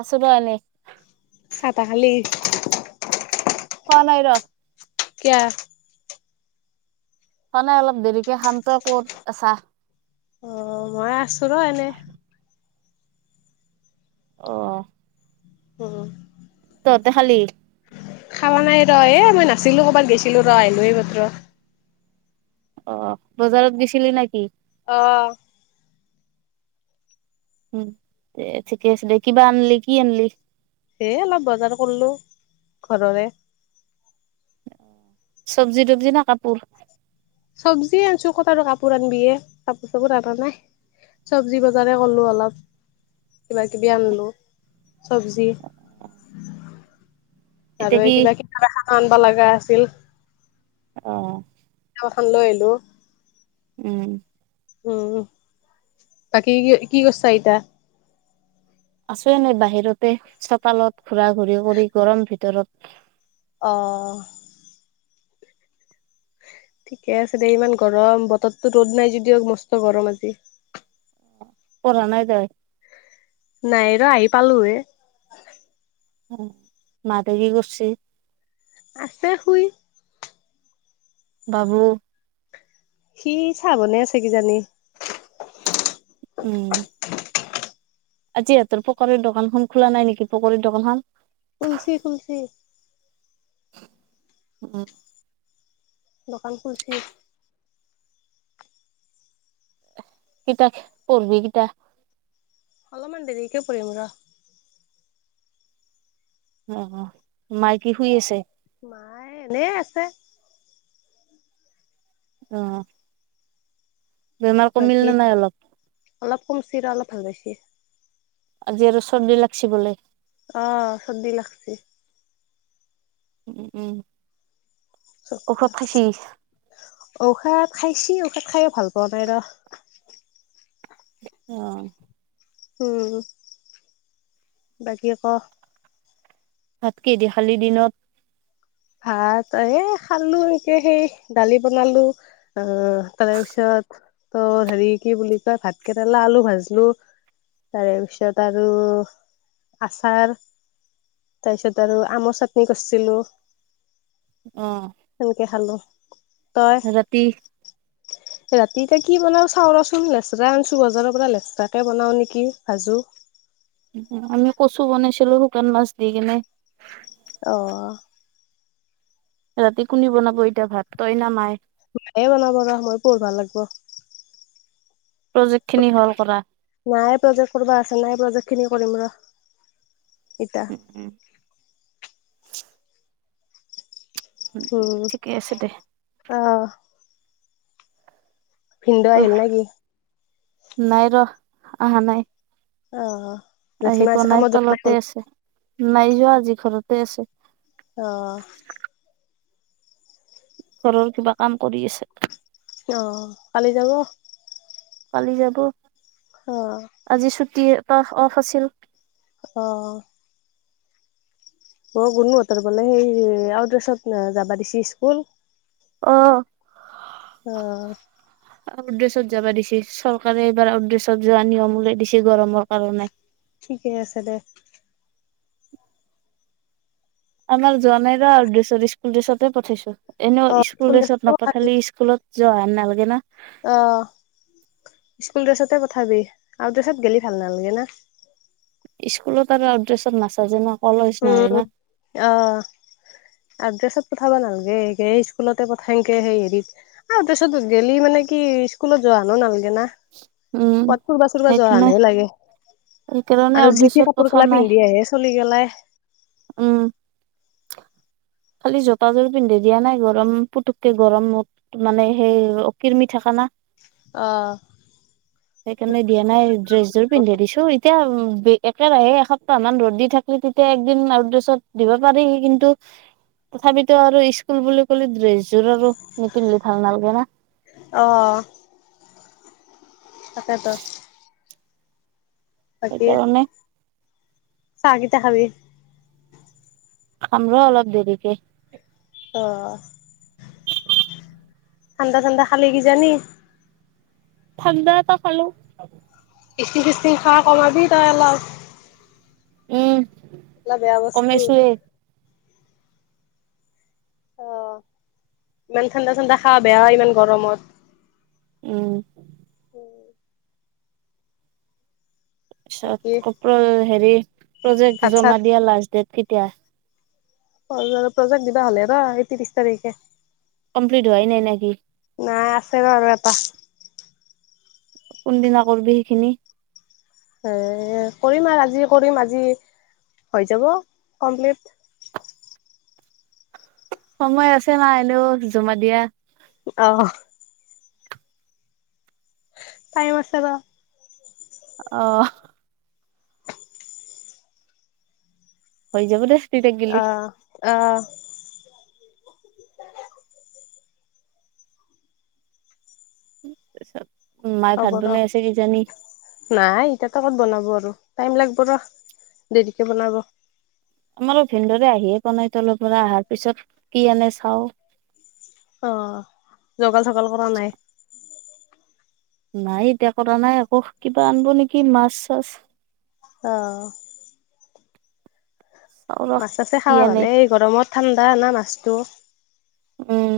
আছো দিয়া এনেই। ছা তা খালি? খোৱা নাই ৰ। কিয়? মানে অলপ দেৰিকে শান্ত কৰত চাহ। অ, মই আছো ৰ এনেই। আহ,। উম। ততে খালি? খাৱা নাই ৰ এ মই নাছিলো কৰ'বাত গৈছিলো ৰ আহিলো এই মাএ অ, বজাৰত গেছিলি নেকি? অঁ। উম তে ঠিকে আছে দে, কিবা আনিলি কি আনিলি? সে অলপ বজাৰ কৰলো ঘৰৰে। চব্জি-তবজি না কাপোৰ? চব্জিয় আনিছো কট আৰু কাপোৰ আনিবিয়ে, কাপোৰ-চাপোৰ অনা নাই। চবজি বজাৰ কলো অলপ কিবা-কিবি আনিলো চবজি। এতিয়া আৰু কি কিবা কিব আনিবা লগা আছিল। আহ। খন লৈ আহিলোঁ। উম। উম। বাকী কি কি কৰিছা ইতয়া? আছো, এনেই বাহিৰতে চতালত ঘুৰা-ঘূৰি কৰি গৰম ভিতৰত। অহ। ঠিকে আছে দে, ইমান গৰম বতৰতো ৰ'দ নাই যদিও মস্ত গৰম আজি। পঢ় নাই যায়? নাই ৰ আহি পালো হে। উম মা হঁতে কি কৰছে? আছে শুই। বাবু? সি চাহ বনাই আছে, কিজানি। উম'। আজি ইহঁতৰ পকৰীৰ দোকান খন খোলা নাই নেকি? পকৰীৰ দোকানখন? খুলিছে, খুলিছে। উম। দোকান খুলিছি। কিতাপ পঢ়িবি কেতিয়া? অলপমান দেৰিকে পঢ়িম ৰ। অ, মাই কি শুই আছে? মাই, এনে আছে। আহ। বেমাৰ কমিল নে নাই অলপ? কমচি আৰু অলপ ভাল পাইছে। আজি আৰু চৰ্দি লাগছে বলে। আহ, চৰ্দি লাগছে। উম, উম। ঔষধ খাইছি ঔষধ খাইছি। ত খাইে ভাল পাওঁ নাই ৰ। আহ। উম, বাকী ক ভাত কিদি খালি দিনত? ভাত এ খালোঁ এনেকে সেই দালি বনালোঁ অ তাৰে পিছত ত হেৰি কি বুলি কয় ভাত কেৰেলা আলু ভাজলো তাৰে পিছত আৰু আচাৰ তাৰপিছত আৰু আমৰ চাটনি কৰিছিলোঁ। অ সেনেকে খালোঁ ৰাতি ৰাতিতে কি বনাও চাউ ৰচোন লেচৰা আনছো বজাৰৰ পৰা লেচেৰাকে বনাও নেকি ভাজো আমি কচু বনাইছিলোঁ শুকান মাছ দি কিনে অহ ৰাতি কোনে বনাব এতিয়া ভাত তই না মাই মায়ে বনাব আৰু মই পঢ়িব লাগিব প্ৰজেক্ট খিনি হল কৰা নাই প্ৰজেক্ট কৰবা আছে নাই প্ৰজেক্ট খিনি কৰিম ৰ এতিয়া উম ঠিকে আছে দে অ ভিনদেও উহ, আহিল নে কি? নাই ৰ আহা নাই অ অ আহি পোৱানাই তলতে আছে নাই যোৱা আজি ঘৰতে আছে অ ঘৰৰ কিবা কাম কৰি আছে অ কালি যাব কালি যাব অ টিৰ ট অফ আছিল অহ অ গুনোহঁতৰ বোলে সেই আউটড্ৰেছত যাবা দিছে স্কুল অ অহ আউটড্ৰেছত যাব দিছে চৰকাৰে এইবাৰ আউটড্ৰেছত যোৱা নিয়ম উলাই দিছে গৰমৰ কাৰণে ঠিকেই আছে দে আমাৰ যোৱা নাই ৰ আউটড্ৰেছত স্কুল ড্ৰেছতে পঠাইছো এনেও অ স্কুল ড্ৰেছতে ড্ৰেছত পঠাই দিম। নপঠালে স্কুলত যোৱা নাল গে না অ স্কুল ড্ৰেছতে পঠাবি আউটড্ৰেছত গেলি ভাল নালাগে না স্কুলত আৰু আউটড্ৰেছত নাচাজে ন উম অহ আউটড্ৰেছত পঠাবা নালাগে স্কুলতে পঠায়ংতে সেই হেৰি আউটড্ৰেছতগেলি মানে কি স্কুলত যোৱানো নালাগে। না উম পত ফুৰ্বা চুৰবা সেইকাৰণে যোৱাহেনহে লাগে। সেইকাৰণে আৰু যি - তি আউটড্ৰেছত কাপোৰ পঠোৱা কালা নাই পিন্ধি আহে চলি গেলাই। উম ', খালি জোতাযোৰ পিন্ধি দিয়া নাই গৰম পুতুককে গৰমত মানে সেই কিৰমি থকা না। অ সেইকাৰণে দিয়া নাই ড্ৰেছযোৰ পিন্ধি দিছো। এতিয়া একেৰাহে এসপ্তাহ মান ৰ'দ দি থাকিলি তেতিয়া একদিন আউটডেছত দিব পাৰি কিন্তু তথাপিতো আৰু স্কুল বুলি কলে ড্ৰেছ। জোৰো নিপিন্ধিলে ভাল নালাগে না অ তাকেত সেইকাৰণে চাহ কেতিয়া খাবি? খাম ৰ অলপ দেৰিকে। অহ ', ঠাণ্ডা- ঠাণ্ডা খালি কিজানি? ঠাণ্ডাটা খালো। ষ্টিং চিষ্টিং খাৱা কমাবি তই অলপ। উম', এগলা বেয়া বস্তু কমাইছোয়ে অহ ', ইমান ঠাণ্ডা- ঠাণ্ডা খাৱা বেয়া ইমান গৰমত। উম', বাকী তাৰপিছত কপ হেৰি প্ৰজেক্ট ভাত চাত জমা দিয়া লাষ্ট ডেট। কেতিয়া? অহ ', প্ৰজে্ট দিবা হলে ন এই ত্ৰিশ তাৰিখে। কম্প্লিট হোয়াই নাই না কি? নাই আছে ৰ আৰু আৰু এটা। কোনদিনা কৰবি সেইখিনি? হে ', কৰিম আৰু আজি কৰিম আজি হৈ যাব কমপ্লিট। সময় আছে না এনেও জমা দিয়া। অহ ', টাইম আছে ৰ। অহ ', হৈ যাব দে। তেতিয়া গিলি অহ - অহ চব হ'ব ৰ নাই ইততে ক'ত বনাব আৰু। টাইম লাগিব ৰ দেৰিকৈ বনাব। আমাৰো ভিনদৰে আহিয়ে পোৱা নাই তলৰ পৰা আহাৰ পিছত কি আনে চাও। অহ ', জগাল চগাল কৰা নাই। নাই এতিয়া কৰা নাই আকৌ কিবা আনিব নেকি মাছ চাছ। অহ ', চাও ৰ মাছ ছাছে কি খাবা আনে ভালে এই গৰমত ঠাণ্ডা অনা মাছটো উম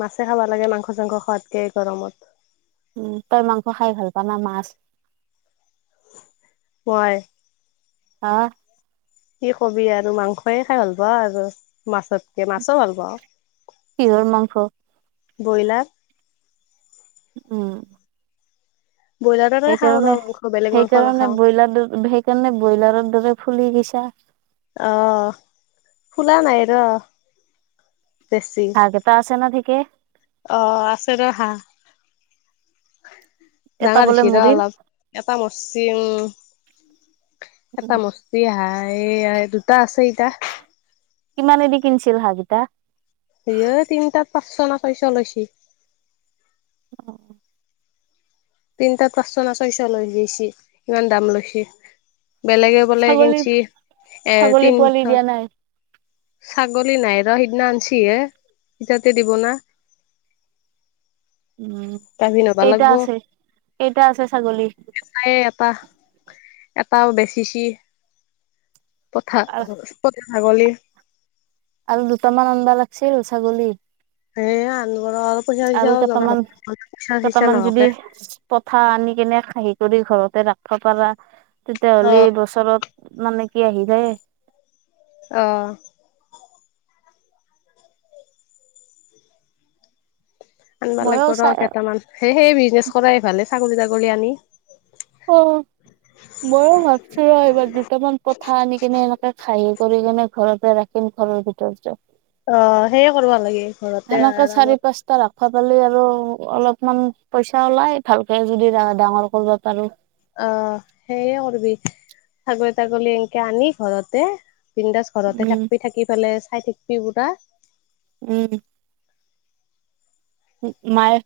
মাছে খাব লাগে মাংস চাংস খোৱাতকে গৰমত। উম তই মাংস খাই ভাল পাৱা নে মাছ? হয় হা। কি কবি আৰু মাংসই খাই ভাল পাওঁ আৰু মাছতকে মাছো ভাল পাওঁ। কিহৰ মাংস। ব্ৰইলাৰ। উম। ব্ৰইলাৰটোকে খাওঁ ৰ সেইকাৰণে মাংস বেলেগ মাংস সেইকাৰণে নাখাওঁ ব্ৰইলাৰ দৰে সেইকাৰণে ব্ৰইলাৰৰ দৰে ফুলি গৈছে। চাৰ। অহ ফোলা নাই ৰ। বেছি হয়ে ত আছে ন। তাকে। অ আছে ৰ হা। এটা ডাঙা বোলে দেখিৰা মৰিল অলপ এটা মচিমম। [unintelligible] এটা মস্তি অহা। এয়া এটো। ত আছে এইটা। কিমানে দিক কিনচিল হাহঁকেইটা। স তিনিটাত পাঁচচ ন ছয়চ লৈছিল। [unintelligible] তিনিটা পাঁচশ ন ছয়শ লৈ গেছি ইমান দাম লৈছে। বেলেগে বোলে ছাগলী কিঞ্চি এ ছাগলী পোৱালি তিনিশ। দিয়া নাই ছাগলী নাইৰ সিদিনা আনছিহে ইজাতে দিব না। উম গাভিন হবা এইটা লাগব আছে এইটা আছে ছাগলী। তাই এটা এটাও বেছিছি। পথা। আগলি। আৰু দুটামান আডা লাগছে ৰ ছাগলী। এ আনব ৰ আৰু পইচা আৰু চইচাও যোগাৰ কেইটামান হ'ব। পইচা চইচা কেইটামান যদি নহকে পঠ আনি কেনে খহী কৰি। ঘৰতে ৰাফ পাৰা। তেতিয়া অ হ'লে এই বছৰত। মানে কি আহিল। অহ। আনিবা লাগিব মইও ৰ চাই কেইটামান সেই সেই মিজ। বিজনেছ কৰাই ভালে ছাগলী তাগলী আনি। অ ময়ো ভাবছো ৰ এইবাৰ দুটামান পঠা আনি কিনে এনেকে খাহী কৰি কেনে ঘৰতে ৰাখিম ঘৰৰ ভিতৰতে। অ সেইয়ে কৰিব লাগে। ঘৰতে সেনেকে চাৰি আৰামত পাঁচটা ৰাখত। পালি আৰু অলপমান পইচা ওলাই ভালকে যদি ডাঙৰ কৰিবা পাৰো। অ সেইয়ে কৰবি ছাগলী তাগলী এনকে আনি ঘৰতে। ন দছ ঘৰতে উম থাকি থাকি পেলে। খাই থাকিবি পোৱা। উম। মায়ে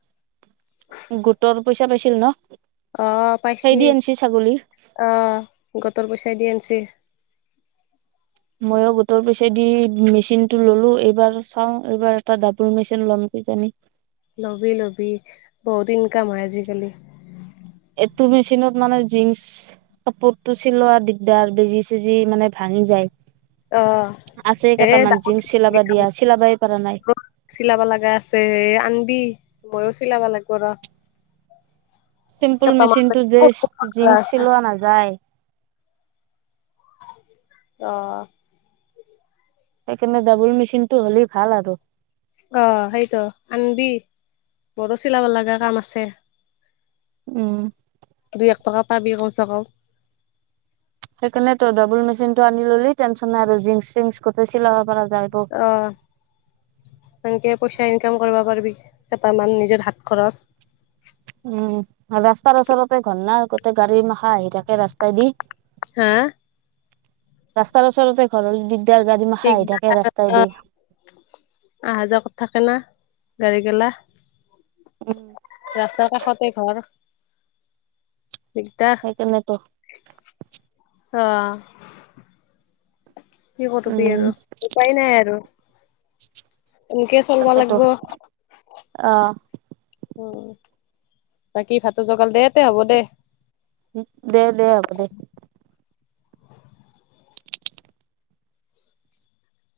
গোটৰ পইচা পাইছিল ন। অ সেই দি পাইছিল আনিছি ছাগলী অহ গ। তোৰ পইচা দিয় আনিছে। ময়ো গোটৰ পইছে দি মেচিনটো ললো এইবাৰ চাও এইবাৰ এটা ডাবল মেচিন লম কি জানি। ল'বি ল'বি বহুত ইনকম হয় আজিকালি। এইটো মেচিনত মানে জীনচ কাপোৰতটো চিলোৱা দিগদাৰ বেজি চেজি মানে ভাঙি যায় অ আছে এ ড কেইটামান জিন্ক চিলাব দিয়া চিলাবই পৰা নাই চিলাব লগা আছে এ আনিবি মইয়ো। চিলাবালা লাগবৰ। চিম্পুল মেচিনটো যে জিন্স আছে চিলোৱা নাযায়। অ'। সেইকাৰণে ডাবল মেচিনটো হ'লেই ভাল আৰু। অ সেইটো আনিবি মোৰো চিলাব লগা কাম আছে। উম তই এক টকা পাবি ক। চাব। সেইকাৰণে তই ডাবল মেচিন টো আনি ললি টনচন নাই আৰু জিং চিং ক চিলাব পৰা। যায় অ সংকে পোচাই। কাম কৰিব পাৰিবি কেইটামান নিজৰ হাত খৰচ। উম ৰাস্তাৰ ওচৰতে ঘন নাই গোতেই গাড়ী মাখা আহি থাকে। তাকে ৰাস্তাই দি। হা। ৰাস্তাৰচলতে ঘৰৰ যদি। ঠিক দে অহা যোৱা থাকে না। গাড়িকেলা। উম ৰাস্তাৰ কাষতে ঘৰ। দিগদাৰ সেইকাৰণে তো। অঁ। কি কৰবি আৰু উম উপায় নাই আৰু। এনেকে চলোৱালক। অহ। উ। বাকী ভাতটো জগাল দে তে হ'ব দে। দে দে হ'ব দে।